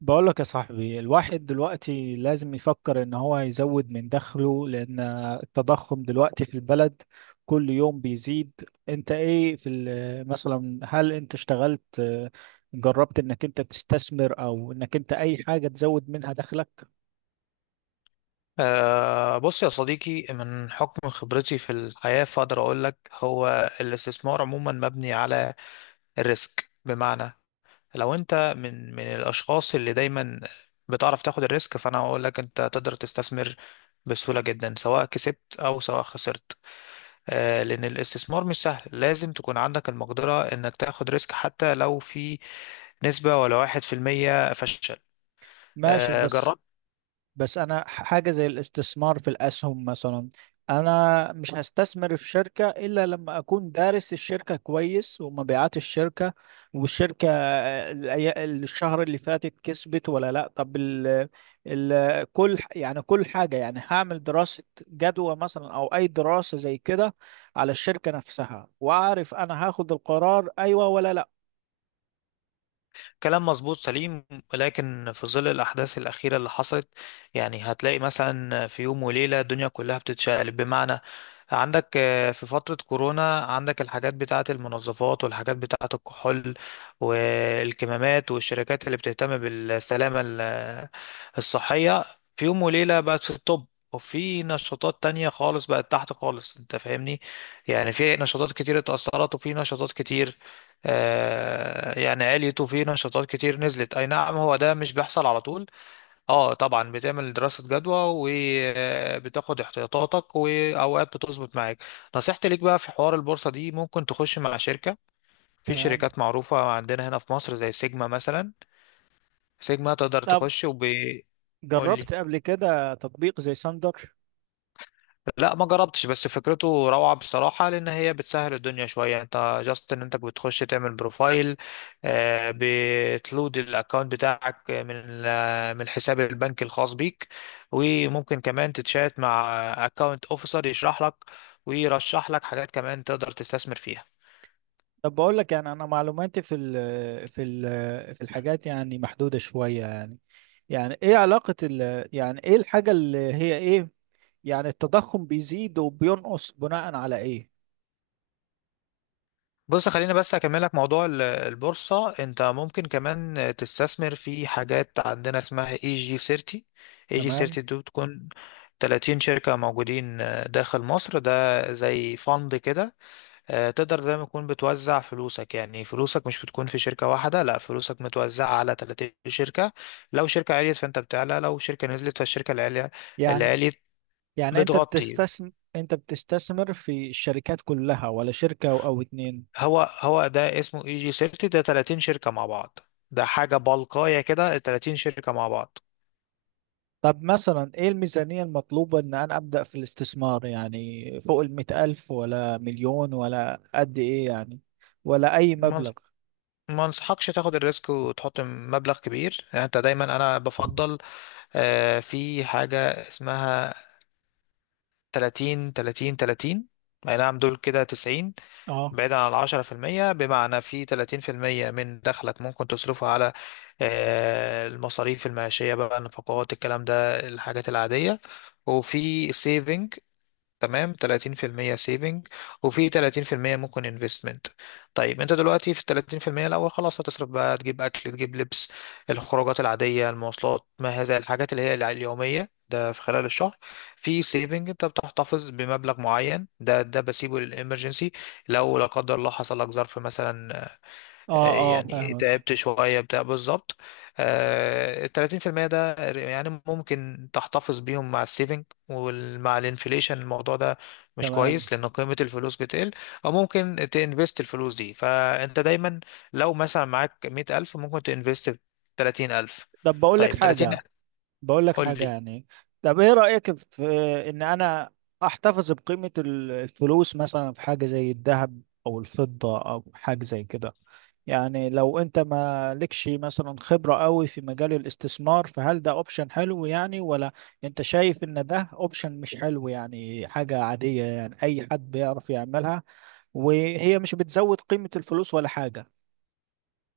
بقول لك يا صاحبي، الواحد دلوقتي لازم يفكر ان هو يزود من دخله، لان التضخم دلوقتي في البلد كل يوم بيزيد. انت ايه مثلا، هل انت اشتغلت، جربت انك انت تستثمر او انك انت اي حاجة تزود منها دخلك؟ أه، بص يا صديقي، من حكم خبرتي في الحياة فأقدر أقول لك هو الاستثمار عموما مبني على الريسك. بمعنى لو أنت من الأشخاص اللي دايما بتعرف تاخد الريسك، فأنا أقول لك أنت تقدر تستثمر بسهولة جدا، سواء كسبت أو سواء خسرت. لأن الاستثمار مش سهل، لازم تكون عندك المقدرة إنك تاخد ريسك حتى لو في نسبة ولا واحد في المية فشل. ماشي، أه، بس. جربت. بس انا حاجه زي الاستثمار في الاسهم مثلا. انا مش هستثمر في شركه الا لما اكون دارس الشركه كويس ومبيعات الشركه والشركه، الشهر اللي فاتت كسبت ولا لا. طب ال ال كل يعني كل حاجه يعني هعمل دراسه جدوى مثلا او اي دراسه زي كده على الشركه نفسها، واعرف انا هاخد القرار ايوه ولا لا. كلام مظبوط سليم، لكن في ظل الأحداث الأخيرة اللي حصلت، يعني هتلاقي مثلا في يوم وليلة الدنيا كلها بتتشقلب. بمعنى، عندك في فترة كورونا عندك الحاجات بتاعة المنظفات، والحاجات بتاعة الكحول والكمامات، والشركات اللي بتهتم بالسلامة الصحية، في يوم وليلة بقت في الطب. وفي نشاطات تانية خالص بقت تحت خالص، انت فاهمني، يعني في نشاطات كتير اتأثرت، وفي نشاطات كتير يعني عليت، وفي نشاطات كتير نزلت. اي نعم، هو ده مش بيحصل على طول. اه طبعا بتعمل دراسة جدوى وبتاخد احتياطاتك، واوقات بتظبط معاك. نصيحتي ليك بقى في حوار البورصة دي، ممكن تخش مع شركة، في تمام. شركات معروفة عندنا هنا في مصر زي سيجما مثلا. سيجما تقدر طب تخش قول لي. جربت قبل كده تطبيق زي ساندر؟ لا، ما جربتش، بس فكرته روعة بصراحة، لأن هي بتسهل الدنيا شوية. أنت جاست إن أنت بتخش تعمل بروفايل، بتلود الأكونت بتاعك من من الحساب البنكي الخاص بيك، وممكن كمان تتشات مع أكونت أوفيسر يشرح لك ويرشح لك حاجات كمان تقدر تستثمر فيها. طب بقول لك يعني، انا معلوماتي في الحاجات يعني محدوده شويه يعني ايه علاقه ال، يعني ايه الحاجه اللي هي ايه، يعني التضخم بيزيد وبينقص بناء على ايه؟ بص خليني بس اكملك موضوع البورصة. انت ممكن كمان تستثمر في حاجات عندنا اسمها اي جي 30. اي جي تمام. 30 دي بتكون 30 شركة موجودين داخل مصر ده. زي فند كده. تقدر زي ما تكون بتوزع فلوسك، يعني فلوسك مش بتكون في شركة واحدة، لا، فلوسك متوزعة على 30 شركة. لو شركة عليت فانت بتعلى، لو شركة نزلت فالشركة اللي عليت، اللي يعني عليت يعني انت بتغطي. بتستثمر، انت بتستثمر في الشركات كلها ولا شركه او اتنين؟ هو ده اسمه اي جي سيفتي، ده 30 شركة مع بعض، ده حاجة بلقاية كده، 30 شركة مع بعض. طب مثلا ايه الميزانيه المطلوبه ان انا ابدا في الاستثمار، يعني فوق المئة الف ولا مليون ولا قد ايه يعني، ولا اي ما مبلغ؟ انص- ما انصحكش تاخد الريسك وتحط مبلغ كبير. يعني انت دايما، انا بفضل في حاجة اسمها 30، 30، 30. اي نعم، دول كده 90، اه. بعيدا عن العشرة في المية. بمعنى في 30% من دخلك ممكن تصرفه على المصاريف المعيشية بقى، النفقات، الكلام ده، الحاجات العادية. وفي saving، تمام، 30% سيفنج، وفي 30% ممكن انفستمنت. طيب انت دلوقتي في ال 30% الاول، خلاص هتصرف بقى، تجيب اكل، تجيب لبس، الخروجات العاديه، المواصلات، ما هذا الحاجات اللي هي اليوميه ده، في خلال الشهر. في سيفنج، انت بتحتفظ بمبلغ معين، ده بسيبه للامرجنسي، لو لا قدر الله حصل لك ظرف مثلا، اه اه يعني فاهمك. تعبت شوية بتاع، بالظبط. التلاتين في المية ده يعني ممكن تحتفظ بيهم مع السيفنج. ومع الانفليشن الموضوع ده مش تمام. كويس، لأن قيمة الفلوس بتقل. أو ممكن تنفست الفلوس دي، فأنت دايما لو مثلا معاك 100,000، ممكن تنفست 30,000. طب بقول لك طيب 30. حاجة. بقول لك حاجة قول. يعني طب ايه رأيك في ان انا احتفظ بقيمة الفلوس مثلا في حاجة زي الذهب او الفضة او حاجة زي كده؟ يعني لو انت ما لكش مثلا خبرة قوي في مجال الاستثمار، فهل ده اوبشن حلو يعني، ولا انت شايف ان ده اوبشن مش حلو، يعني حاجة عادية يعني اي حد بيعرف يعملها وهي مش بتزود قيمة الفلوس ولا حاجة؟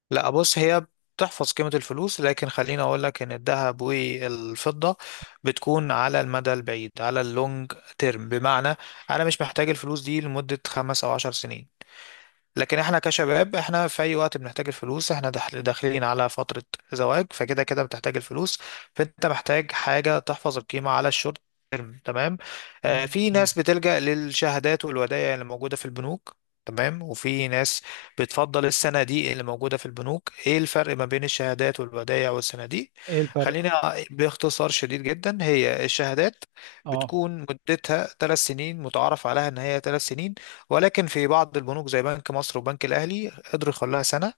لا بص، هي بتحفظ قيمة الفلوس، لكن خليني أقول لك إن الذهب والفضة بتكون على المدى البعيد، على اللونج تيرم. بمعنى أنا مش محتاج الفلوس دي لمدة خمس أو عشر سنين. لكن احنا كشباب احنا في اي وقت بنحتاج الفلوس، احنا داخلين على فترة زواج، فكده كده بتحتاج الفلوس. فانت محتاج حاجة تحفظ القيمة على الشورت تيرم. تمام. آه، مم. في ناس بتلجأ للشهادات والودائع اللي موجودة في البنوك. تمام. وفي ناس بتفضل الصناديق اللي موجودة في البنوك. ايه الفرق ما بين الشهادات والودائع والصناديق؟ ايه الفرق؟ خلينا باختصار شديد جدا. هي الشهادات اه. بتكون مدتها ثلاث سنين، متعارف عليها ان هي ثلاث سنين، ولكن في بعض البنوك زي بنك مصر وبنك الأهلي قدروا يخلوها سنة،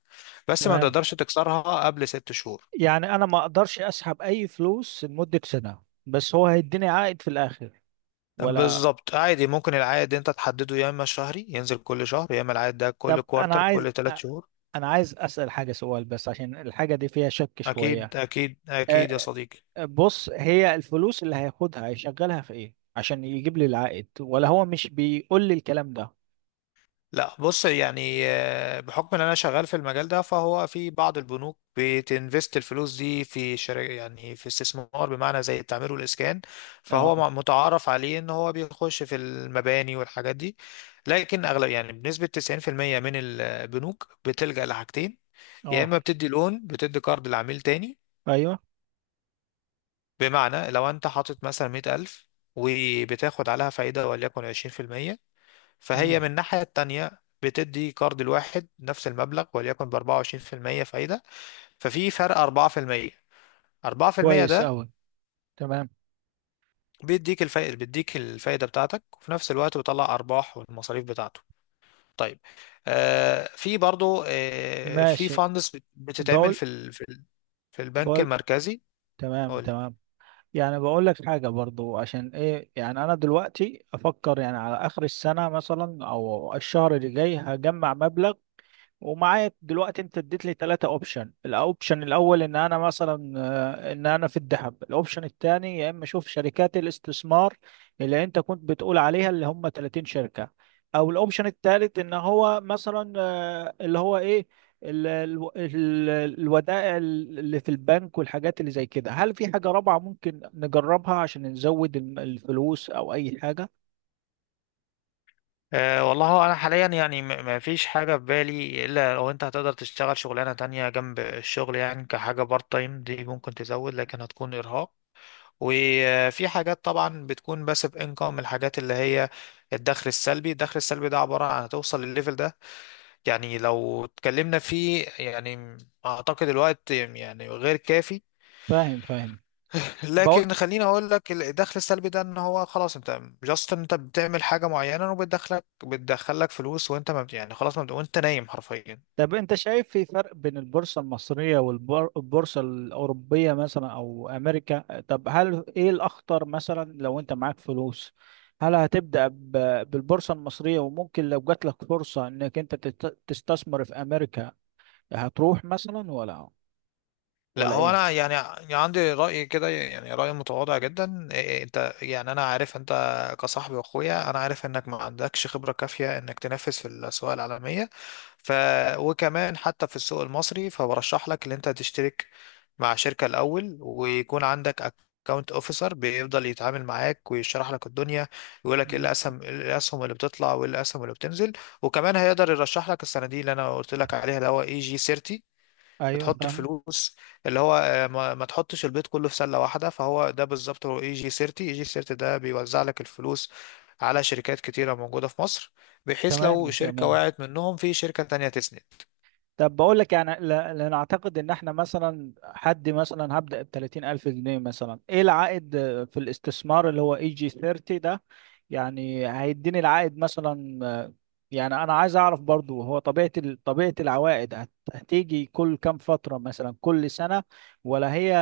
بس ما تمام. تقدرش تكسرها قبل ست شهور. يعني انا ما اقدرش اسحب اي فلوس لمدة سنة، بس هو هيديني عائد في الاخر ولا؟ بالظبط. عادي، ممكن العائد انت تحدده، يا اما شهري ينزل كل شهر، يا اما العائد ده كل طب انا كوارتر، عايز، كل ثلاث شهور. انا عايز اسأل حاجة، سؤال بس عشان الحاجة دي فيها شك اكيد شوية. اكيد اكيد يا آه، صديقي. بص، هي الفلوس اللي هياخدها هيشغلها في ايه عشان يجيب لي العائد، ولا هو مش بيقول لي الكلام ده؟ لا بص، يعني بحكم ان انا شغال في المجال ده، فهو في بعض البنوك بتنفست الفلوس دي في شركة، يعني في استثمار، بمعنى زي التعمير والاسكان. فهو اه متعارف عليه ان هو بيخش في المباني والحاجات دي. لكن اغلب، يعني بنسبة 90% من البنوك، بتلجأ لحاجتين، يا اه. اما بتدي لون، بتدي قرض لعميل تاني. ايوه. بمعنى لو انت حاطط مثلا 100,000 وبتاخد عليها فايدة وليكن 20%، فهي من مم. الناحية التانية بتدي كارد الواحد نفس المبلغ وليكن ب 24% فايدة. ففي فرق 4%. 4% كويس ده اوي. تمام. بيديك الفائدة، بيديك الفائدة بتاعتك، وفي نفس الوقت بيطلع أرباح والمصاريف بتاعته. طيب، آه، في برضو، آه، في ماشي. فاندس بتتعمل بقول. في في البنك بقول المركزي. تمام قولي. تمام. يعني بقول لك حاجة برضو، عشان ايه يعني انا دلوقتي افكر يعني على اخر السنة مثلا او الشهر اللي جاي هجمع مبلغ. ومعايا دلوقتي، انت اديت لي ثلاثة اوبشن: الاوبشن الاول ان انا مثلا، ان انا في الذهب، الاوبشن الثاني يا اما اشوف شركات الاستثمار اللي انت كنت بتقول عليها اللي هم 30 شركة، او الاوبشن الثالث ان هو مثلا، اللي هو ايه، ال- ال- ال- الودائع اللي في البنك والحاجات اللي زي كده. هل في حاجة رابعة ممكن نجربها عشان نزود الفلوس او اي حاجة؟ أه والله، هو انا حاليا يعني ما فيش حاجه في بالي الا لو انت هتقدر تشتغل شغلانه تانية جنب الشغل، يعني كحاجه بارت تايم، دي ممكن تزود لكن هتكون ارهاق. وفي حاجات طبعا بتكون باسيف انكم، الحاجات اللي هي الدخل السلبي. الدخل السلبي ده عبارة عن، هتوصل للليفل ده يعني، لو اتكلمنا فيه يعني، اعتقد الوقت يعني غير كافي. فاهم فاهم. لكن خليني اقول لك الدخل السلبي ده ان هو خلاص، انت جاست انت بتعمل حاجة معينة وبتدخلك فلوس وانت ما بت- يعني خلاص، ما بت- وانت نايم حرفيا. طب انت شايف في فرق بين البورصة المصرية والبورصة الأوروبية مثلا، أو أمريكا؟ طب هل ايه الأخطر مثلا؟ لو انت معاك فلوس، هل هتبدأ بالبورصة المصرية، وممكن لو جات لك فرصة انك انت تستثمر في أمريكا هتروح مثلا، ولا لا ولا هو ايه؟ انا يعني، يعني عندي راي كده، يعني راي متواضع جدا. إيه، انت يعني، انا عارف انت كصاحبي واخويا، انا عارف انك ما عندكش خبره كافيه انك تنافس في الاسواق العالميه. ف وكمان حتى في السوق المصري، فبرشح لك ان انت تشترك مع شركه الاول، ويكون عندك اكونت اوفيسر بيفضل يتعامل معاك ويشرح لك الدنيا، يقول لك ايه مم. الاسهم، إيه الاسهم اللي بتطلع وايه الاسهم اللي بتنزل. وكمان هيقدر يرشح لك الصناديق اللي انا قلت لك عليها، اللي هو اي جي 30، ايوه بتحط فاهم. الفلوس اللي هو، ما تحطش البيض كله في سلة واحدة. فهو ده بالظبط، هو اي جي 30، اي جي 30 ده بيوزع لك الفلوس على شركات كتيرة موجودة في مصر، بحيث تمام لو شركة تمام. وقعت منهم في شركة تانية تسند. طب بقول لك يعني، لان اعتقد ان احنا مثلا، حد مثلا هبدأ ب 30,000 جنيه مثلا، ايه العائد في الاستثمار اللي هو اي جي 30 ده؟ يعني هيديني العائد مثلا، يعني انا عايز اعرف برضو، هو طبيعة طبيعة العوائد هتيجي كل كام فترة، مثلا كل سنة، ولا هي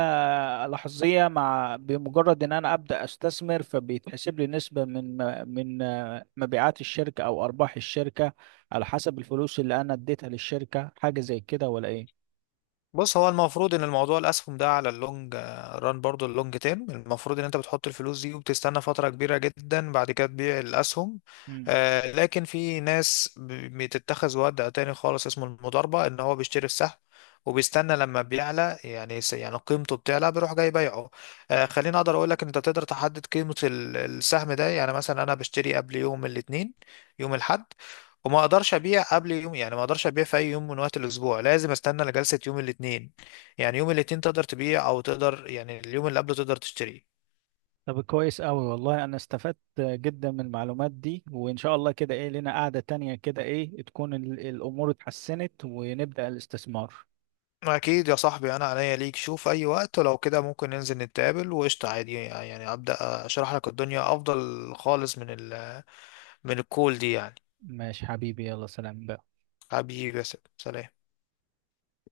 لحظية، مع بمجرد ان انا ابدأ استثمر فبيتحسب لي نسبة من مبيعات الشركة او ارباح الشركة، على حسب الفلوس اللي انا اديتها للشركة، حاجة زي كده ولا ايه؟ بص هو المفروض ان الموضوع الاسهم ده على اللونج ران، برضو اللونج تيرم، المفروض ان انت بتحط الفلوس دي وبتستنى فترة كبيرة جدا، بعد كده تبيع الاسهم. لكن في ناس بتتخذ وضع تاني خالص اسمه المضاربة، ان هو بيشتري السهم وبيستنى لما بيعلى، يعني يعني قيمته بتعلى بيروح جاي بيعه. خليني اقدر اقول لك انت تقدر تحدد قيمة السهم ده. يعني مثلا انا بشتري قبل يوم الاثنين، يوم الاحد، وما اقدرش ابيع قبل يوم، يعني ما اقدرش ابيع في اي يوم من وقت الاسبوع، لازم استنى لجلسة يوم الاثنين. يعني يوم الاثنين تقدر تبيع، او تقدر يعني اليوم اللي قبله تقدر تشتري. طب كويس أوي والله، أنا استفدت جدا من المعلومات دي، وإن شاء الله كده إيه لنا قعدة تانية كده، إيه تكون الأمور اتحسنت ونبدأ الاستثمار. اكيد يا صاحبي، انا عينيا ليك، شوف اي وقت ولو كده ممكن ننزل نتقابل وقشطة، عادي يعني، ابدا. اشرح لك الدنيا افضل خالص من ال من الكول دي يعني. ماشي حبيبي، يلا سلام. حبيبي، بس سلام.